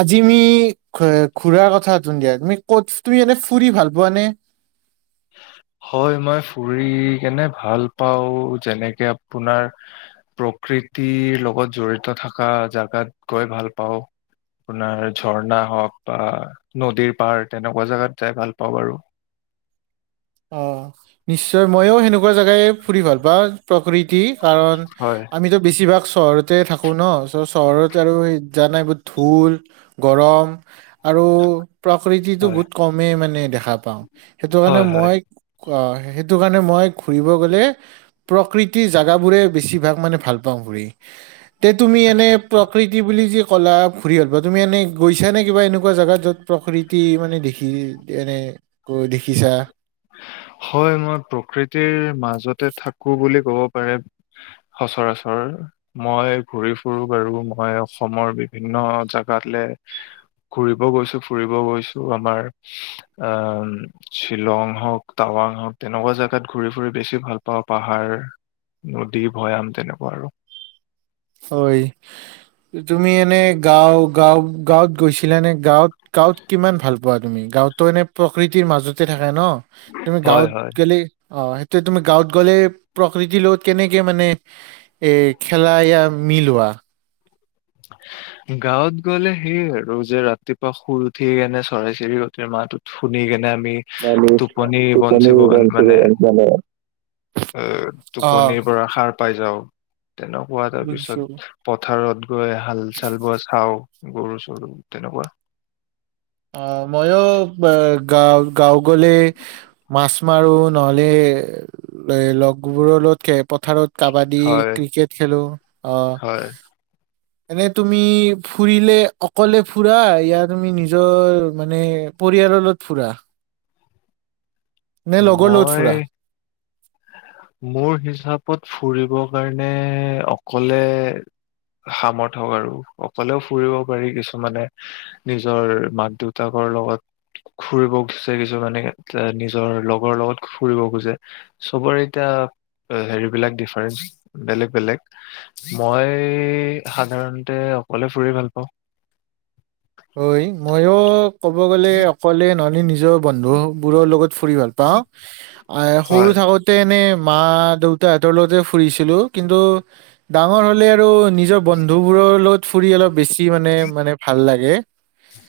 আজি মি খৱে খু ঘুৰাৰ কথা হটোন দিয়া তুমি ক'ত তুমি এনে ফুৰি ভাল পোৱা নে? হয় মই ফুৰি কেনে ভাল পাওঁ যেনেকে আপোনাৰ প্ৰকৃতিৰ লগত জড়িত থকা জাগাত গৈ ভাল পাওঁ আপোনাৰ ঝৰ্ণা হওক বা নদীৰ পাৰ তেনেকুৱা জাগাত যাই ভাল পাওঁ বাৰু অ নিশ্চয় মইয়ো সেনেকুৱা জাগাই ফুৰি ভাল বা প্ৰকৃৃত কি কাৰণ হয় আমিতো বেছিভাগ চহৰতে থাকো ন তাৰ চহৰত আৰু সেই জা নাই বহুত ঢোল গৰম আৰু প্ৰকৃতিতটো হয় বহুত কমেই মানে দেখা পাওঁ সেইটো কাৰণে হয় হয় মই অ সেইটো কাৰণে মই ঘূৰিব গ'লে প্ৰকৃতিৰ জাগাবোৰে বেছিভাগ মানে ভাল পাওঁ ঘূৰি তে তুমি এনে আচ্ছা প্ৰকৃতি বুলি যি ক'লা ঘুৰি হ'ল বা তুমি এনে গৈছা নে কিবা এনেকুৱা জেগাত য'ত প্ৰকৃতি মানে দেখি এনে দেখিছা হয় মই প্ৰকৃতিৰ মাজতে থাকো বুলি ক'ব পাৰে সচৰাচৰ মই ঘূৰি ফুুৰো বাৰু মই অসমৰ বিভিন্ন জোগাতলে ঘুৰিব গৈছো ফুৰিব গৈছো আমাৰ আহ শ্বিলং হওক টাৱাং হওক তেনেকুৱা জেগাত ঘূৰি ফুৰি বেছি ভাল পাওঁ পাহাৰ নদী ভৈয়াম তেনেকুৱা আৰু হয় তুমি এনে গাওঁ গাওঁ গাঁৱত গৈছিলানে গাঁৱত গাঁৱত কিমান ভাল পোৱা তুমি গাওঁতো এনে প্ৰকৃতিৰ মাজতে থাকে ন তুমি হয় গাঁৱত হয় গেলে অ তে তুমি গাঁৱত গ'লে প্ৰকৃতিৰ লগত কেনেকে মানে এ খেলা ইয়া মিলোৱা গাঁৱত গ'লে সেইয়ে আৰু যে ৰাতিপুৱা শুই উঠি কেনে চৰাই চিৰিকতি মাত শুনি কেনে আমি টোপনি বঞ্চিবন মানে এ অ টোপনিৰ পৰা সাৰ পাই যাওঁ তেনেকুৱা তাৰ বুজিছো পিছত পথাৰত গৈ হাল চাল বোৱা চাওঁ গৰু চৰু তেনেকুৱা অ মইও অবা গাঁও গাঁও গলে এ মাছ মাৰো নহ'লে লগবোৰৰ লগত খ পথাৰত কাবাডী, হয় ক্ৰিকেট খেলো অ হয় এনে তুমি ফুৰিলে অকলে ফুৰা নে তুমি নিজৰ মানে পৰিয়ালৰ লগত ফুৰা নে লগৰ লগত মই ফুৰা মোৰ হিচাপত ফুৰিব বাৰণে অকলে সামৰ্থক আৰু অকলেও ফুৰিব পাৰি কিছুমানে নিজৰ মাক দেউতাকৰ লগত ফুৰিব খোজে কিছুমানে নিজৰ লগৰ লগত ফুৰিব খোজে চবৰে এতিয়া হেৰিবিলাক ডিফাৰেঞ্চ বেলেগ বেলেগ মই সাধাৰণতে অকলে ফুৰি ভাল পাওঁ ঐ মইয়ো ক'ব গ'লে অকলে নহলে নিজৰ বন্ধু বোৰৰ লগত ফুৰি ভাল পাওঁ আহ সৰু হয় থাকোতে এনে মা দেউতাহঁতৰ লগতে ফুৰিছিলো কিন্তু ডাঙৰ হলে আৰু নিজৰ বন্ধু বোৰৰ লগত ফুৰি অলপ বেছি কি মানে মানে ভাল লাগে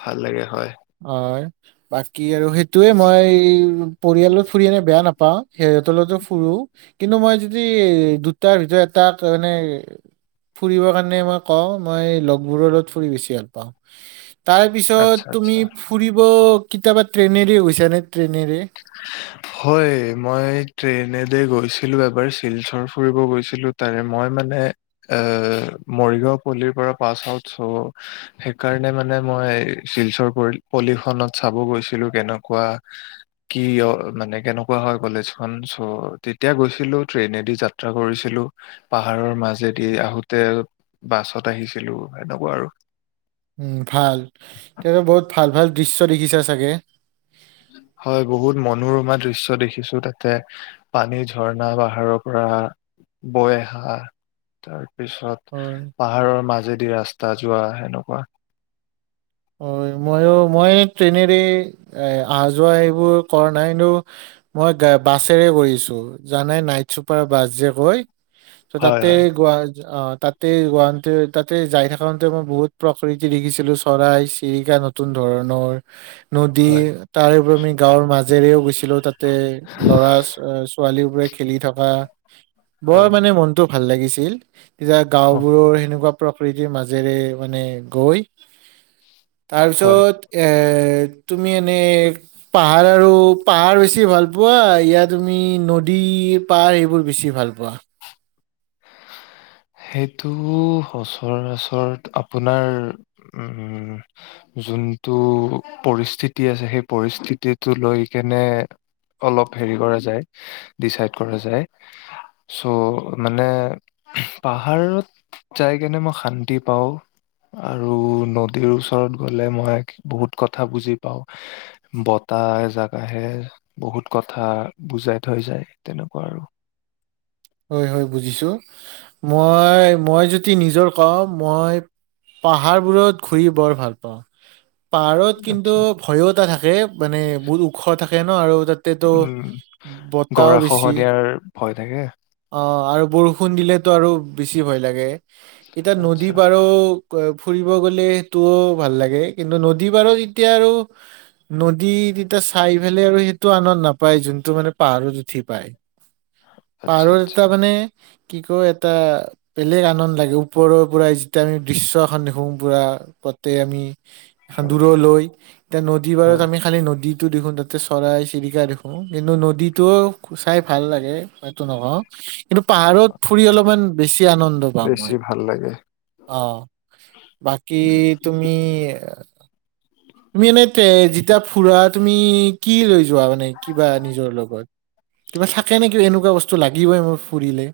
ভাল লাগে হয় হয় বাকী আৰু সেই টোয়ে মই পৰিয়ালত ফুৰি এনে বেয়া নাপাওঁ পাওঁ সিহঁতৰ লগতো ফুুৰো কিন্তু মই যদি দুটাৰ ভিতৰত এটা মানে ফুৰিব কাৰণে মই কওঁ মই লগবোৰৰ লগত ফুৰি বেছি ভাল পাওঁ তাৰ আচ্ছা পিছত আচ্ছা তুমি ফুৰিব কেতিয়াবা ট্ৰেইনেদি গৈছা নে ট্ৰেইনেৰে হয় মই ট্ৰেইনেদি গৈছিলো এবাৰ শিলচৰ ফুৰিব গৈছিলো তাৰে মই মানে এ মৰিগাঁও পল্লিৰ পৰা পাছ আউট চ' সেইকাৰণে মানে মই শিলচৰ প পল্লিখনত চাব গৈছিলো কেনেকুৱা কি অ মানে কেনেকুৱা হয় কলেজখন চ' তেতিয়া গৈছিলো ট্ৰেইনেদি যাত্ৰা কৰিছিলো পাহাৰৰ মাজেদি আহোতে বাছত আহিছিলো এনেকুৱা আৰু উম ভাল তেনেকে বহুত ভাল ভাল দৃশ্য দেখিছা চাগে হয় বহুত মনোৰমা দৃশ্য দেখিছো তাতে পানী ঝৰ্ণা পাহাৰৰ পৰা বৈ আহা তাৰ পিছত হয় পাহাৰৰ মাজেদি ৰাস্তা তাজোৱা সেনেকুৱা অ ময়ো মই ট্ৰেইনেৰে আহা যোৱা এইবোৰ কৰা নাই কিন্তু মই গা বাছেৰে কৰিছো জানাই নাইট চুপাৰ বাছ যে কয় ত হয় তাতে হয় গোৱা অ তাতে গুৱাহাটী তাতে যাই থাকোতে মই বহুত প্ৰকৃতি দেখিছিলো চৰাই চিৰিকা নতুন ধৰণৰ নদী হয় তাৰে পৰা আমি গাঁৱৰ মাজ জেৰেও গৈছিলো তাত তে ল'ৰা ছো ছোৱালীও খেলি থকা বৰ হয় হয়। মানে মনটো ভাল লাগিছিল এতিয়া গাঁও অ' বোৰৰ সেনেকুৱা প্ৰকৃতিৰ মাজেৰে মানে গৈ হয়। তাৰপিছত এ তুমি এনেই পাহাৰ আৰু পাহাৰ বেছি ভাল পোৱা ইয়া তুমি নদী, পাহাৰ এইবোৰ বেছি ভাল পোৱা? সেইটো সচৰাচৰ আপোনাৰ উম যোনটো পৰিস্থিতি আছে, সেই পৰিস্থিতিটো লৈ কেনে অলপ হেৰি কৰা যায় ডিচাইড কৰা যায় চ' মানে পাহাৰত যাই কেনে মই শান্তি পাওঁ, আৰু নদীৰ ওচৰত গলে মই বহুত কথা বুজি পাওঁ, বতাহ এজাক আহে বহুত কথা বুজাই থৈ যায় তেনেকুৱা আৰু হয় হয় বুজিছো, মই, মই যদি নিজৰ কওঁ মই পাহাৰবোৰত ঘূৰি বৰ ভাল পাওঁ পাহাৰত কিন্তু আচ্ছা ভয়ো এটা থাকে, মানে বহুত ওখ থাকে [inaudible] আৰু তাতে তো উম গৰা বটাহও বেছি খহনীয়াৰ ভয় থাকে অঁ আৰু বৰষুণ দিলেতো আৰু বেছি ভয় লাগে এতিয়া আচ্ছা নদীৰ পাৰ ও ফুৰিব গ'লে সেইটোও ভাল লাগে, কিন্তু নদী বাৰু তেতিয়া আৰু নদী তেতিয়া চাই পেলাই আৰু সেইটো আনন্দ নাপায়, যোনটো মানে পাহাৰত উঠি পায় আচ্ছা পাহাৰত আচ্ছা এটা মানে কি কয় এটা বেলেগ আনন্দ লাগে ওপৰৰ পৰা যেতিয়া আমি দৃচ্ছ এখন দেখো পুৰা গতে আমি হয় দূৰলৈ এতিয়া নদীপাৰত হয় আমি খালি নদীত নদী খন তাতে চৰাই চিৰিকা দেখো, কিন্তু নদীটোও চাই ভাল লাগে কিন্তু পাহাৰত ফুৰি অলপমান বেছি আনন্দ পাম বেছি মই, ভাল লাগে অ বাকী তুমি তুমি এনেই তে যেতিয়া ফুৰা তুমি কি লৈ য যোৱা মানে কিবা নিজৰ লগত কিবা থাকে নেকি এনেকুৱা বস্তু লাগে [unintelligible] ফুৰিলে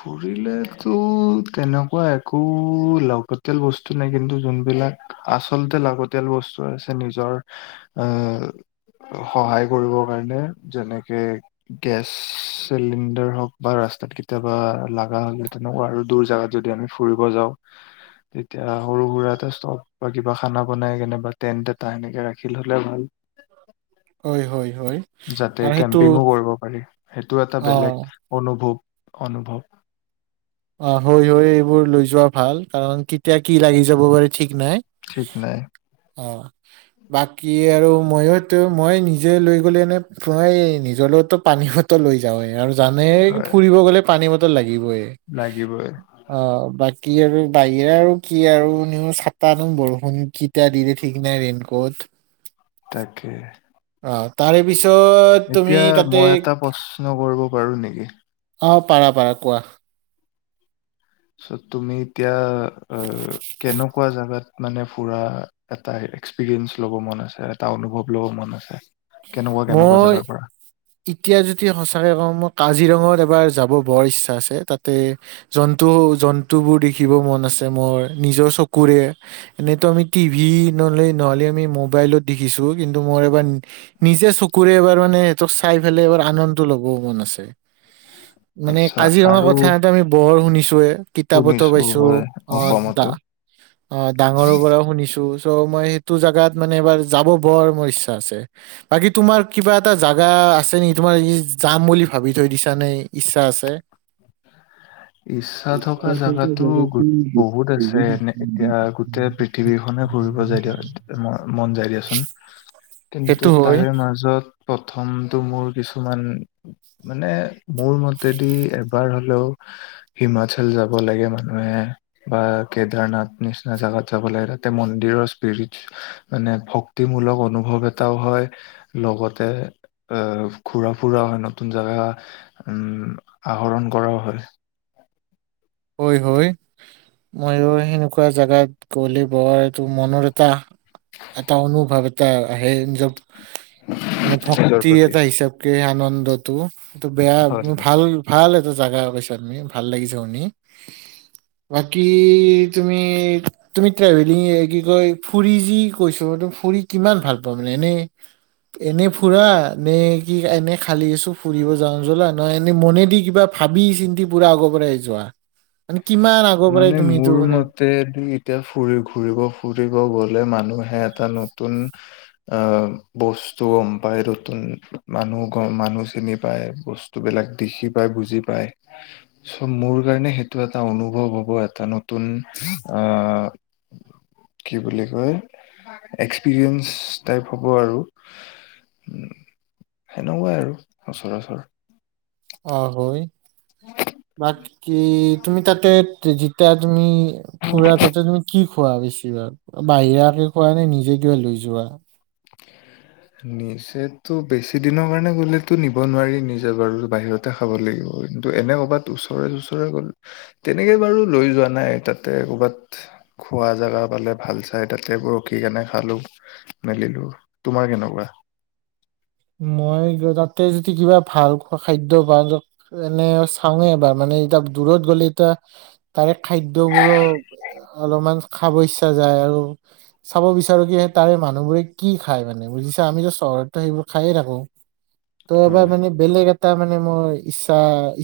ফুৰিলেতো তেনেকুৱা একো লাগতিয়াল বস্তু নাই, কিন্তু যোনবিলাক আচলতে লাগতিয়াল বস্তু আছে নিজৰ আহ সহায় কৰিব কাৰণে যেনেকে, গেছ চিলিণ্ডাৰ হওঁক বা ৰাস্তাত কি কেতিয়াবা লাগাহলে তেনেকুৱা আৰু দুৰ জাগাত যদি আমি ফুৰিব যাওঁ, তেতিয়া সৰু সুৰা এটা ষ্টভ বা কিবা খানা বনাই কেনেবা টেণ্ট এটা এনেকে ৰাখিল হ'লে ভাল হয় হয় হয় যাতে আৰু সেইটো কেম্পিঙো কৰিব পাৰি, সেইটো এটা অ বেলেগ অনুভৱ অনুভৱ অ হয় হয় এইবোৰ লৈ যোৱা ভাল কাৰণ কেতিয়া কি লাগি যাব পাৰি ঠিক নাই ঠিক নাই অহ বাকী আৰু ময়োতো মই নিজে লৈ গ'লে এনে প্ৰায় নিজৰ লগতো পানী বতল লৈ যাওঁৱেই আৰু মানে কি হয় ফুৰিব গ'লে পানী ব লাগিবই লাগিবই অ' বাকি আৰু বাহিৰে আৰু কি আৰু নো চাতানো বৰষুণ কেতিয়া দি দেই ঠিক নাই ৰেইনকোট তাকে অ তাৰে বিছ এতিয়া মই এটা প্ৰশ্ন কৰিব পাৰো নেকি? অ', পাৰা পাৰা কোৱা তুমি এতিয়া অ', কেনু পোৱা জাগাত মানে ফুৰা এটা এক্সপিৰিয়েঞ্চ ল'ব মন আছে এটা অনুভৱ ল'ব মন আছে কেনেকুৱা কেনেকুৱা মই জেগাৰ পৰা এতিয়া যদি সঁচাকে কওঁ মই কাজিৰঙা এ বাৰ যাব বৰ ইচ্ছা আছে তাতে জন্তু জন্তু বোৰ দেখিব মন আছে মোৰ নিজৰ চকুৰে এনেইতো আমি টিভি নহ'লে নহ'লে আমি মো ম'বাইলত দেখিছো কিন্তু মোৰ এবাৰ নিজে চকুৰে এবাৰ মানে চাই ফলে এবাৰ আনন্দ ল'ব মন আছে মানে আচ্ছা কাজিৰঙা আৰু কথা এটা আমি বৰ শুনি ছুৱে কিতাপতো শুনিছো পাইছো হয় অ', ডা অসমতো অ', ডাঙৰৰ পৰাও শুনিছো ত' মই সেইটো জোগাত মানে এবাৰ যাব বৰ মোৰ ইচ্ছা আছে বাকী তোমাৰ কিবা এটা জাগা আছে নেকি তোমাৰ যাম বুলি ভাবি থৈ দিছা নে ইচ্ছা আছে? ইচ্ছা থকা জোগাতো গু বহুত আছে এনে এতিয়া গোটেই পৃথিৱীখনে ফুৰিব যাই দিয়া ম ম মন যায় দিয়াচোন কিন্তু সেইটো হয় তাৰে মাজত প্ৰথমতটো মোৰ কিছুমান মানে মোৰ মতেদি এবাৰ হ'লেও হিমাচল যাব লাগে মানুহে বা কেদাৰনাথ নিচিনা জোগাত যাব লাগে তাতে মন্দিৰৰ স্পিৰিট মানে ভক্তিমূলক অনুভৱ এটাও হয় লগতে এহ ঘূৰা-ফুৰাও হয় নতুন জেগা উম আহৰণ কৰাও হয় হয় হয় ময়ো সেনেকুৱা জেগাত গ'লে বোৱাৰ এইটো মনৰ এটা এটা অনুভৱ এটা আহে [unintelligible] মানে নিজৰ ভক্তি প্ৰতি এটা হিচাপকে আনন্দটো তটো বেয়া হয় ভাল ভাল জাগা পাইছা তুমি ভাল লাগিছা শুনি বাকী তুমি তুমি ট্ৰেভেলিং কি কয় ফুৰি যি কৈছো ফুৰি কিমান ভাল পোৱা মানে এনে এনে ফুৰা নে কি এনে খালি আছো ফুৰিব যাওঁ জলা নহ এনে মনে দি কিবা ভাবি চিন্তি পুৰা আগৰ পৰাই যোৱা। মানে কিমান আগৰ পৰাই মানে তুমি এইটো মোৰ মানে মতেদি এতিয়া ফুৰি ঘূৰিব ফুৰিব গ'লে মানুহে এটা নতুন অহ' বস্তু গম পাই নতুন মানুহ গম মানুহ চিনি পায় বস্তুবিলাক দেখি পায় বুজি পায় চ' মোৰ কাৰণে সেইটো এটা অনুভ অ হ'ব এটা নতুন অহ' কি বুলি কয় এক্সপিৰিয়েঞ্চ টাইপ হ'ব আৰু উম সেনেকুৱাই আৰু সচৰাচৰ অহ' হয় বাকী তুমি তাতে, যিতিয়া তুমি। ফুৰা তাতে তুমি কি? খোৱা বেছিভাগ বাহিৰাকে খোৱা নে নিজে কিবা লৈ যোৱা। নিজেতো বেছি দিনৰ কাৰণে গলেতো নিব নোৱাৰি নিজে বাৰু বাহিৰতে খাব লাগিব। কিন্তু এনে ক'ৰবাত ওচৰে চোচৰে গ'লে তেনেকে বাৰু লৈ যোৱা নাই তাতে কৰবাত খোৱা জেগা পালে ভাল চাই তাতেব ৰখি কেনে খালো মেলিলো। তোমাৰ কেনেকুৱা? ৱাহ। মই তাতে যদি কিবা ভাল খোৱা খাদ্য পাওঁ এনে চাওঁয়ে এবাৰ মানে এতিয়া দূৰত গ'লে এতিয়া তাৰে। খাদ্য বোৰো। অলপমান খাব ইচ্ছা যায় আৰু চাব বিচাৰো কি তাৰে মানুহবোৰে কি খায়। মানে বুজিছা আমিতো চহৰতো সেইবোৰ। খাইয়ে থাকো। ত' এবাৰ হয় মে বেলেগ। টা মানে মোৰ ইচ্ছা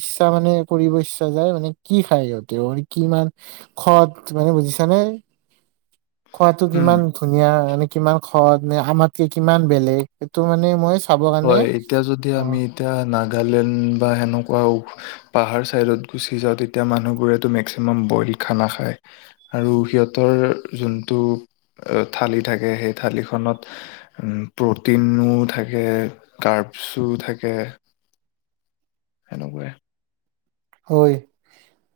ইচ্ছা মানে কৰিব ইচ্ছা যায় মানে কি খায় সিহঁতে অৰ কিমান খত মানে বুজিছানে? খোৱাতটো উম কিমান ধুনীয়া মানে কিমান। খৰত নে আমাতকে কিমান বেলেগ সেইটো মানে। মই। চাব কাৰণে হয় এতিয়া যদি অ আমি এতিয়া নাগালেণ্ড বা সেনেকুৱা উ। পাহাৰ ছাইডত গুচি যাওঁ তেতিয়া, মানুহবোৰেতো মেক্সিমাম বইল খানা খায়, আৰু সিহঁতৰ যোনটো থালি থাকে, সেই থালিখনত হম্ প্ৰটিনো থাকে কাৰ্ভশো থাকে। সেনেকুৱাই। ঐ,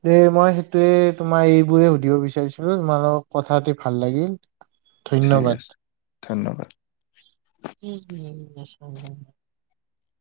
যে, মই ', সেইটোৱে তোমাৰ এইবোৰে সুধিব বিচাৰিছিলো, তোমাৰ কথা পাতি ভাল লাগিল। ঠিক আছে, ধন্যবাদ ধন্যবাদ। [unintelligible]